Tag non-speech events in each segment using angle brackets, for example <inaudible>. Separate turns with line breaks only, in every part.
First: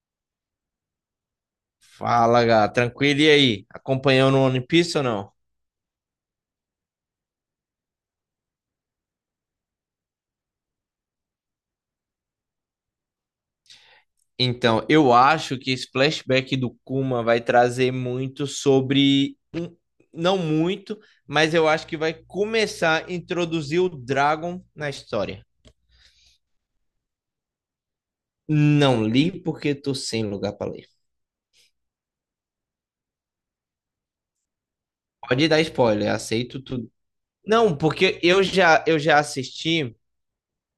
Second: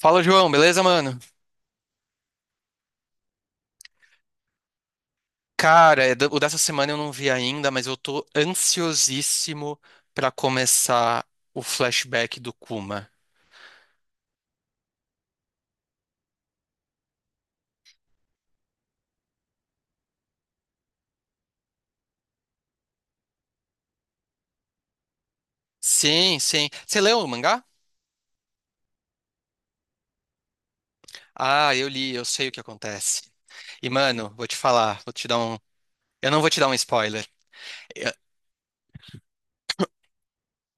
Fala, João, beleza, mano?
Fala, Gá. Tranquilo e aí? Acompanhando o One Piece ou não?
Cara, o dessa semana eu não vi ainda, mas eu tô ansiosíssimo pra começar o flashback do Kuma.
Então, eu acho que esse flashback do Kuma vai trazer muito sobre. Não muito, mas eu acho que vai começar a introduzir o Dragon na história.
Sim. Você leu o mangá?
Não li porque tô sem lugar para ler.
Ah, eu li, eu sei o que acontece. E, mano, vou te falar, vou te dar
Pode
um.
dar spoiler,
Eu não vou te
aceito
dar um
tudo.
spoiler.
Não,
Eu-
porque eu já assisti.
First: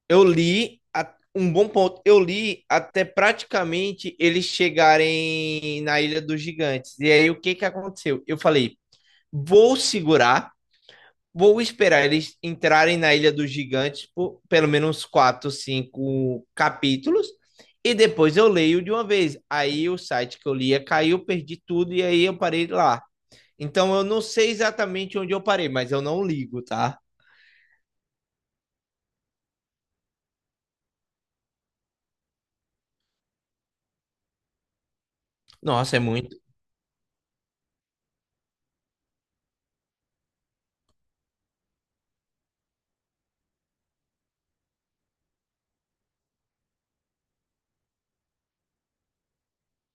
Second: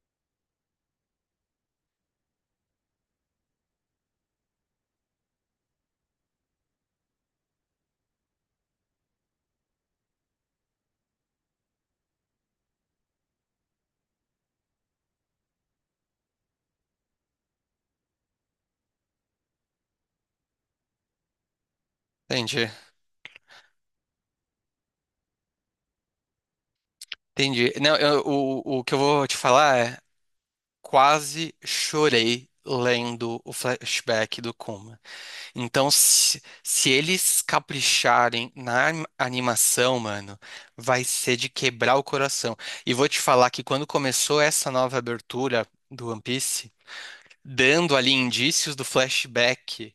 Um bom ponto. Eu li até praticamente eles chegarem na Ilha dos Gigantes. E aí o que que aconteceu? Eu falei, vou segurar, vou esperar eles entrarem na Ilha dos Gigantes por pelo menos quatro, cinco capítulos. E depois eu leio de uma vez. Aí o site que eu lia caiu, perdi tudo e aí eu parei
Entendi,
lá. Então eu não sei exatamente onde eu parei, mas eu não ligo, tá?
entendi. Não, o que eu vou te falar é: quase chorei lendo o flashback do Kuma. Então,
Nossa, é muito.
se eles capricharem na animação, mano, vai ser de quebrar o coração. E vou te falar que quando começou essa nova abertura do One Piece, dando ali indícios do flashback,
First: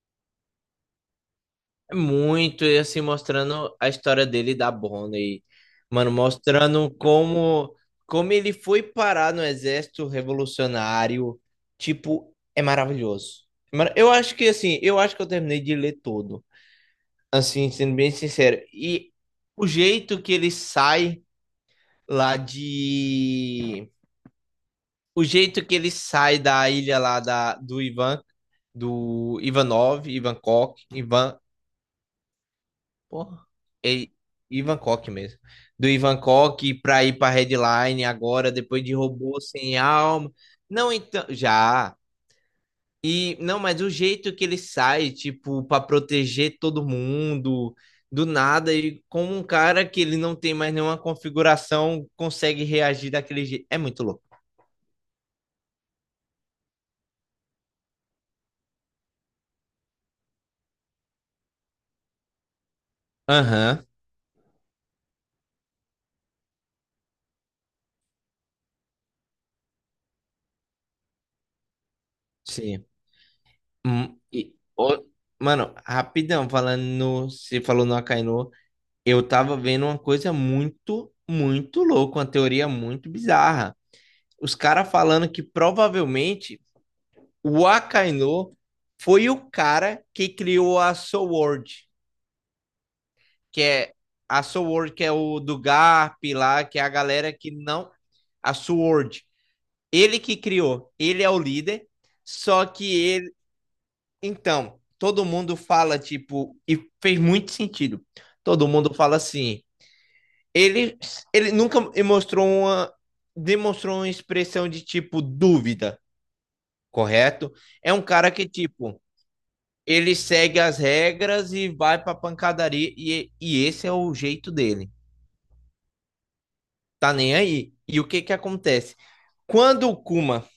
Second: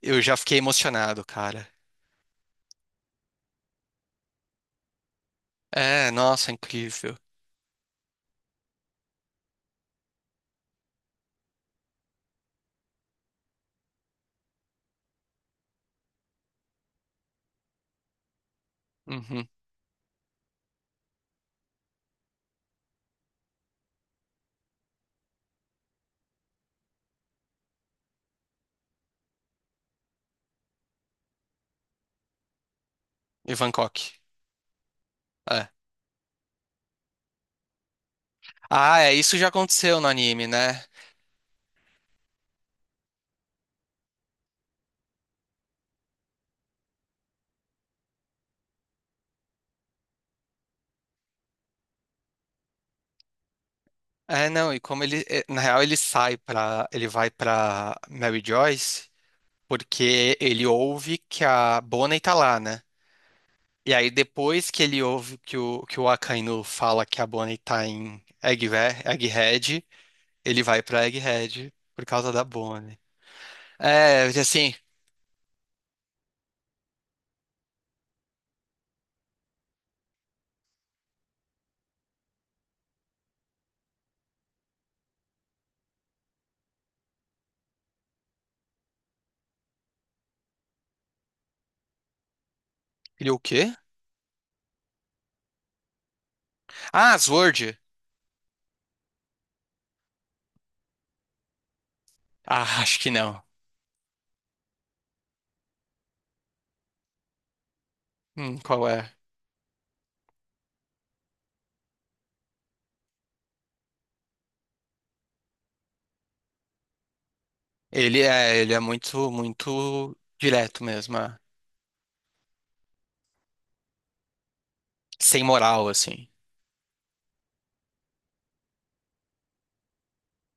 eu já fiquei emocionado, cara.
Muito, e assim, mostrando a história dele e da Bonnie.
É,
Mano,
nossa,
mostrando
incrível.
como ele foi parar no exército revolucionário. Tipo, é maravilhoso. Mano, eu acho que, assim, eu acho que eu terminei de ler todo. Assim, sendo bem sincero. E
Uhum.
o jeito que ele sai lá de... O jeito que ele sai da ilha lá do Ivan, do Ivanov, Ivankov, Ivan, porra.
E Bangkok.
E, Ivan Koch mesmo.
É.
Do Ivan Koch pra ir pra Redline agora, depois de
Ah, é, isso
Robô
já
Sem
aconteceu no
Alma.
anime, né?
Não, então. Já. E, não, mas o jeito que ele sai, tipo, pra proteger todo mundo, do nada, e como um cara que ele não tem mais nenhuma configuração, consegue reagir daquele jeito. É muito louco.
É, não, e como ele, é, na real, ele sai pra, ele vai pra Mary Joyce, porque ele ouve que a Bonnie tá lá, né?
Aham,
E aí depois que ele ouve que o Akainu fala que a Bonnie tá em Egghead, ele vai pra Egghead por causa da
sim.
Bonnie. É,
E,
assim,
ô, mano, rapidão, falando no. Você falou no Akainu. Eu tava vendo uma coisa muito, muito louca, uma teoria muito bizarra. Os caras falando que provavelmente o Akainu foi o cara que criou a Sword,
ele é o
que
quê?
é a Sword, que é o do Garp lá, que é a
Ah,
galera que
Sword.
não. A Sword. Ele que criou, ele é o líder, só
Ah,
que
acho que
ele.
não.
Então, todo mundo fala, tipo, e fez muito sentido. Todo
Qual
mundo
é?
fala assim. Ele, ele nunca mostrou demonstrou uma expressão de tipo dúvida, correto? É um
Ele
cara que,
é, ele é
tipo,
muito,
ele
muito
segue as
direto mesmo, é.
regras e vai pra pancadaria, e esse é o jeito dele.
Sem moral, assim.
Tá nem aí. E o que que acontece? Quando o Kuma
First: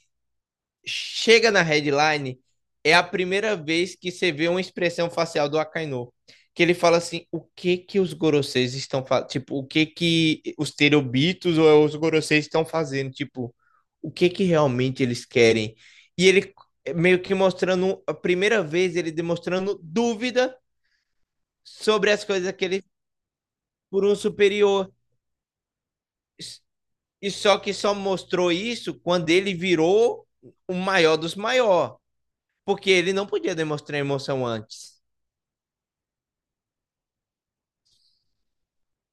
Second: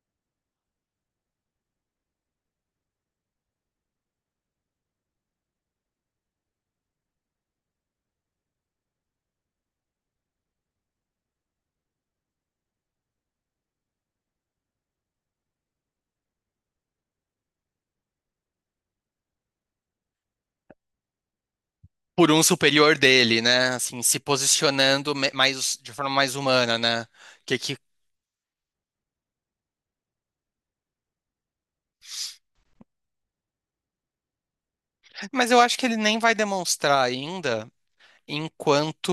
chega na headline, é a primeira vez que você vê uma expressão facial do Akainu. Que ele fala assim: o que que os Goroseis estão fazendo? Tipo, o que que os Terobitos ou os Goroseis estão fazendo? Tipo, o que que realmente eles querem? E ele meio que mostrando, a primeira vez, ele demonstrando dúvida sobre as
Por um
coisas que ele
superior dele, né? Assim,
por um
se
superior.
posicionando mais, de forma mais humana, né?
E
Que
só que só mostrou isso quando ele virou o maior dos maiores. Porque ele não podia demonstrar emoção antes.
mas eu acho que ele nem vai demonstrar ainda enquanto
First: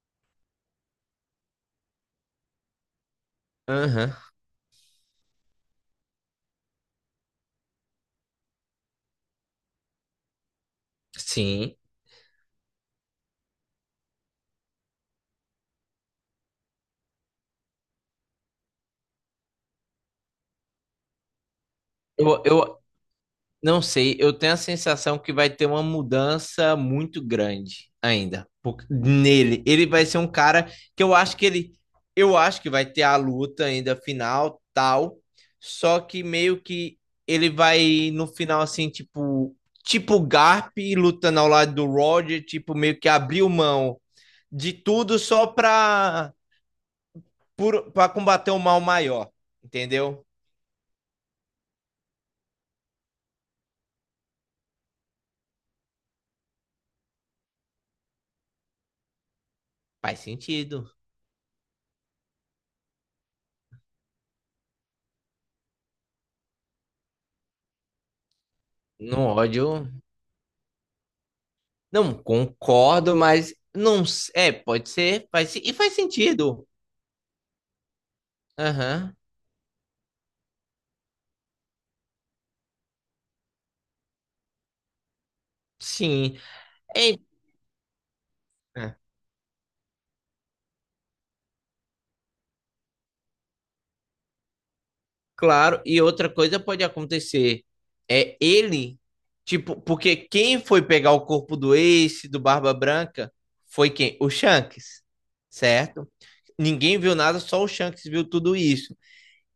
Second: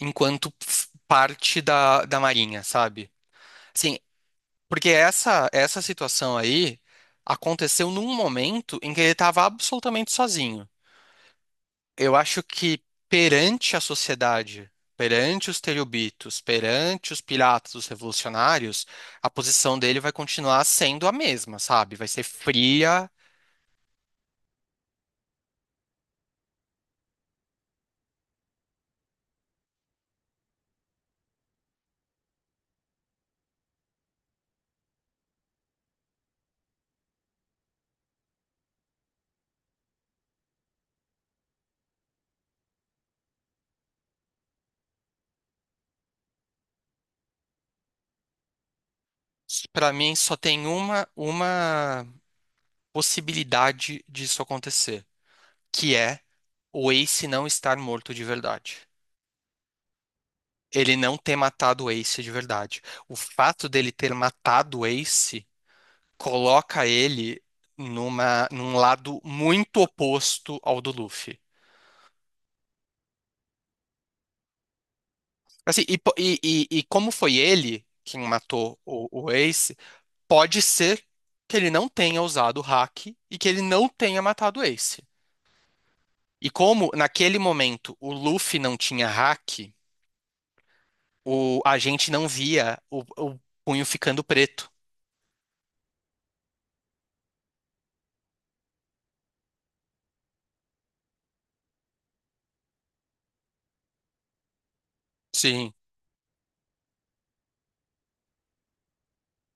parte da, da Marinha, sabe? Assim,
Aham,
porque essa situação aí aconteceu num momento em que ele estava absolutamente sozinho.
sim.
Eu acho que perante a sociedade, perante os terribitos, perante os piratas, os revolucionários, a posição dele vai continuar sendo a mesma, sabe? Vai ser
Eu
fria.
não sei, eu tenho a sensação que vai ter uma mudança muito grande ainda nele. Ele vai ser um cara que eu acho que ele, eu acho que vai ter a luta ainda final, tal, só que meio que ele vai no final assim, tipo, tipo o Garp lutando ao lado do Roger, tipo meio que abriu mão de tudo só pra para combater um mal maior,
Pra mim
entendeu?
só tem uma possibilidade disso acontecer, que é o Ace não estar morto de verdade.
Faz sentido.
Ele não ter matado o Ace de verdade. O fato dele ter matado o Ace coloca ele num lado
No
muito
ódio,
oposto ao do Luffy.
não concordo, mas não é, pode ser,
Assim,
faz
e, po- e- e-
sentido.
e como foi ele quem matou
Aham.
o Ace, pode ser que ele não tenha usado o hack e que ele não tenha matado o Ace.
Sim.
E como
É,
naquele momento o Luffy não
é,
tinha hack, o, a gente não via o punho ficando preto.
claro, e outra coisa pode acontecer é ele, tipo, porque quem foi pegar o corpo do Ace, do Barba Branca, foi quem? O Shanks,
Sim.
certo? Ninguém viu nada, só o Shanks viu tudo isso.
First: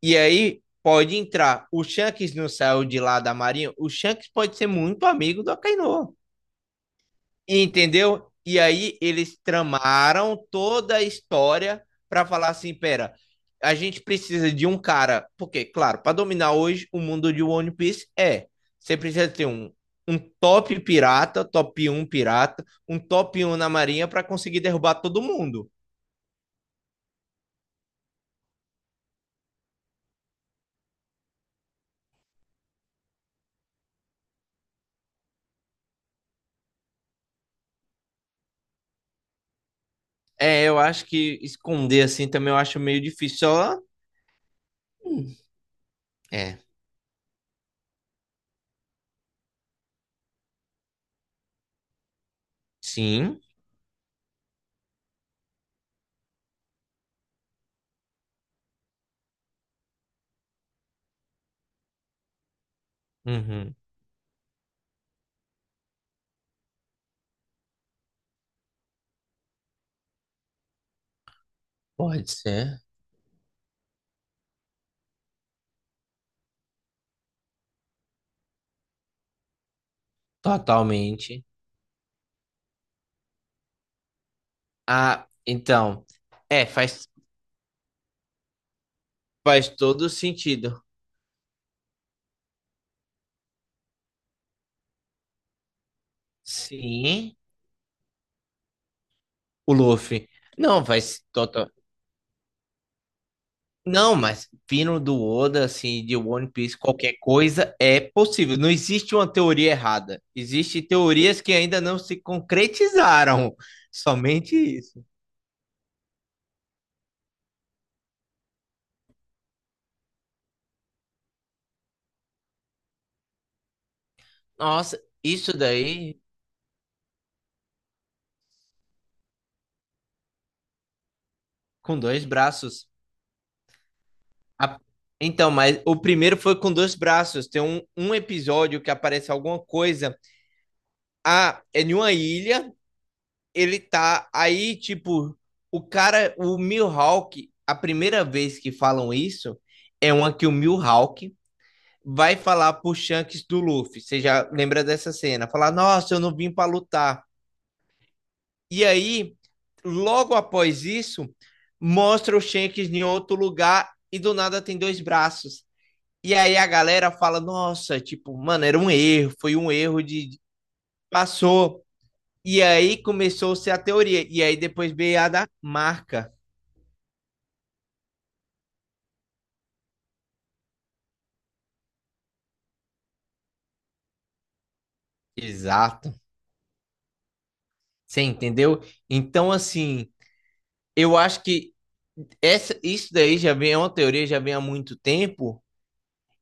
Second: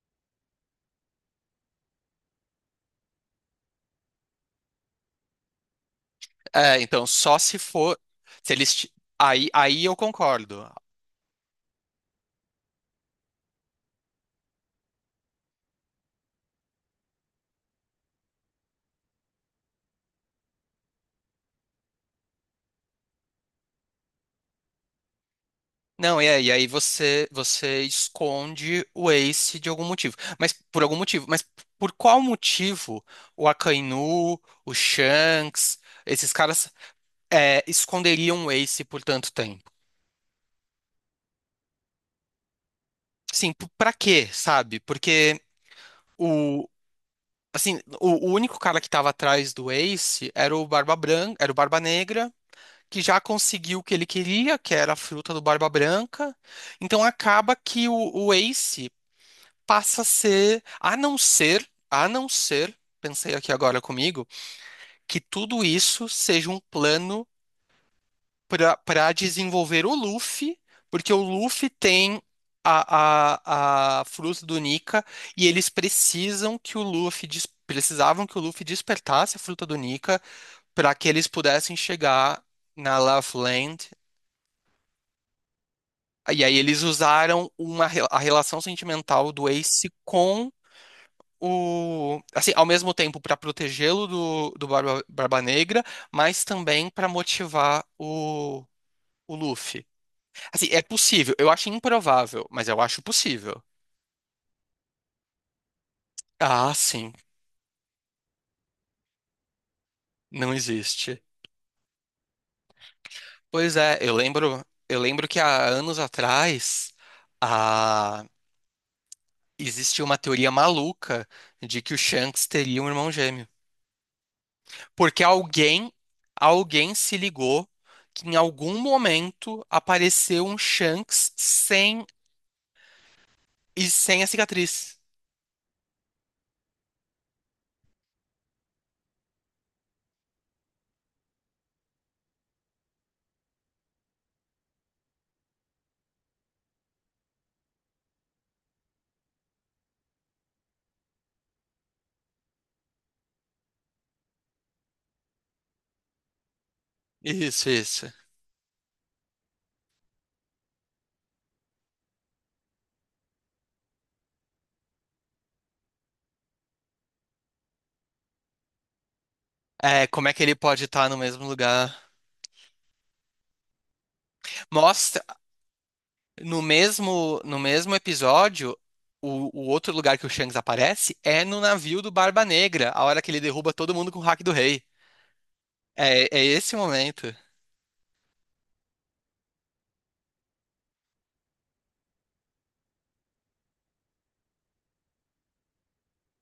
E aí pode entrar. O Shanks não saiu de lá da Marinha. O Shanks pode ser muito amigo do Akainu.
É, então, só se for.
Entendeu?
Se
E
eles. Ti-
aí eles
Aí, aí eu
tramaram
concordo.
toda a história para falar assim, pera, a gente precisa de um cara, porque, claro, para dominar hoje o mundo de One Piece é, você precisa ter um, um top pirata, top um pirata, um top um na marinha para conseguir derrubar todo mundo.
Não, é, e aí você, você esconde o Ace de algum motivo. Mas por algum motivo. Mas por qual motivo o Akainu, o Shanks, esses caras é, esconderiam o Ace por tanto tempo?
É, eu acho que esconder assim também eu acho meio difícil.
Sim,
Só,
pra quê, sabe?
hum,
Porque.
é,
Assim, o único cara que tava atrás do Ace era o Barba Branca, era o Barba Negra, que já
sim,
conseguiu o que ele queria, que era a fruta do Barba Branca. Então acaba que o Ace passa a ser, a não ser, pensei aqui
uhum,
agora comigo, que tudo isso seja um plano para desenvolver o Luffy, porque o Luffy tem
pode ser,
a fruta do Nika e eles precisam que o precisavam que o Luffy despertasse a fruta do Nika para que eles
totalmente.
pudessem chegar na Love Land.
Ah, então,
E aí
é,
eles
faz,
usaram a relação sentimental do
faz
Ace
todo
com
sentido.
o, assim, ao mesmo tempo para protegê-lo do, do Barba, Barba Negra, mas também para
Sim,
motivar o
o
Luffy.
Luffy.
Assim, é
Não, faz
possível. Eu
total.
acho improvável, mas eu acho possível.
Não, mas vindo do Oda, assim, de One
Ah,
Piece,
sim.
qualquer coisa é possível. Não existe uma teoria errada.
Não
Existem
existe.
teorias que ainda não se concretizaram.
Pois
<laughs>
é,
Somente
eu
isso.
lembro que há anos atrás, a... existia uma teoria maluca de que o Shanks teria um irmão gêmeo.
Nossa,
Porque
isso
alguém,
daí
alguém se ligou que em algum momento apareceu um Shanks
com
sem
dois braços.
e sem a
A-
cicatriz.
Então, mas o primeiro foi com dois braços. Tem um episódio que aparece alguma coisa. Ah, é em uma ilha. Ele tá aí, tipo, o cara, o Mihawk, a primeira vez que falam isso é uma que o Mihawk vai falar pro Shanks do Luffy. Você já lembra dessa cena? Falar, nossa, eu não vim pra lutar.
Isso, isso.
E aí, logo após isso, mostra o Shanks em outro lugar e do nada tem dois braços. E aí a galera fala, nossa, tipo, mano, era um erro, foi um erro
É, como é que ele pode estar no mesmo
passou.
lugar?
E aí começou-se a teoria. E aí depois veio
Mostra.
a da marca.
No mesmo, no mesmo episódio, o outro lugar que o Shanks aparece é no navio do Barba Negra, a hora que ele derruba todo mundo com o hack do rei.
Exato.
É, é esse momento.
Você entendeu? Então, assim, eu acho que essa, isso daí já vem, é uma teoria, já vem há muito tempo.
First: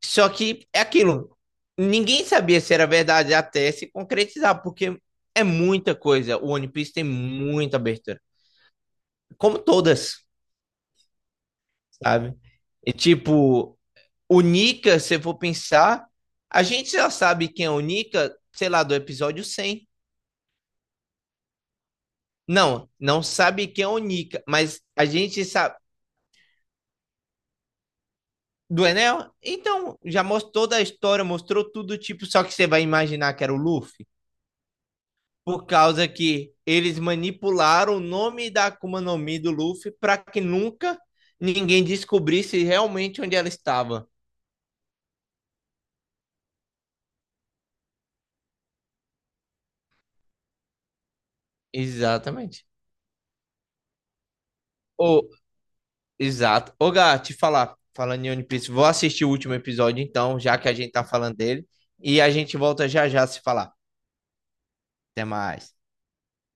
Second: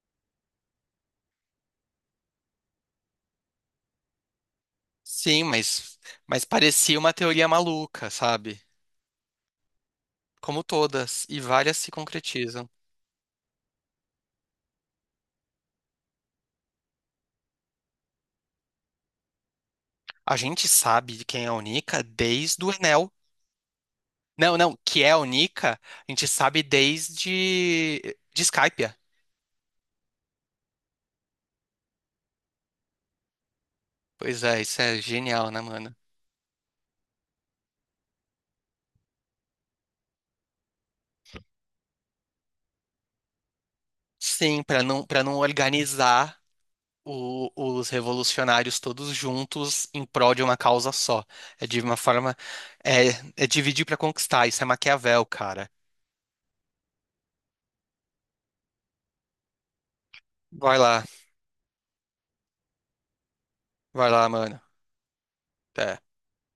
Só que é aquilo. Ninguém sabia se era verdade até se concretizar, porque é
Sim,
muita coisa.
mas
O One Piece
parecia
tem
uma teoria
muita
maluca,
abertura.
sabe?
Como todas,
Como todas, e várias se
sabe?
concretizam.
E tipo. O Nika, se eu for pensar, a gente já sabe quem é o Nika, sei lá, do episódio 100.
A gente sabe de quem é a Nika desde o
Não,
Enel.
não sabe quem é o Nika,
Não, não,
mas
que
a
é a
gente
Nika,
sabe.
a gente sabe desde de
Do
Skypiea.
Enel? Então, já mostrou toda a história, mostrou tudo, tipo, só que você vai imaginar que era o Luffy?
Pois é, isso é genial, né,
Por
mano?
causa que eles manipularam o nome da Akuma no Mi do Luffy para que nunca ninguém descobrisse realmente onde ela estava.
Sim, pra não, para não organizar os revolucionários todos juntos em prol de uma causa só. É de uma forma.
Exatamente.
É, é dividir para conquistar. Isso é Maquiavel,
Ô,
cara.
exato. Ô, Gá, te falar, falando em One Piece, vou assistir o último episódio então, já que a
Vai
gente
lá,
tá falando dele, e a gente volta já já a se falar.
vai lá, mano.
Até mais.
Até.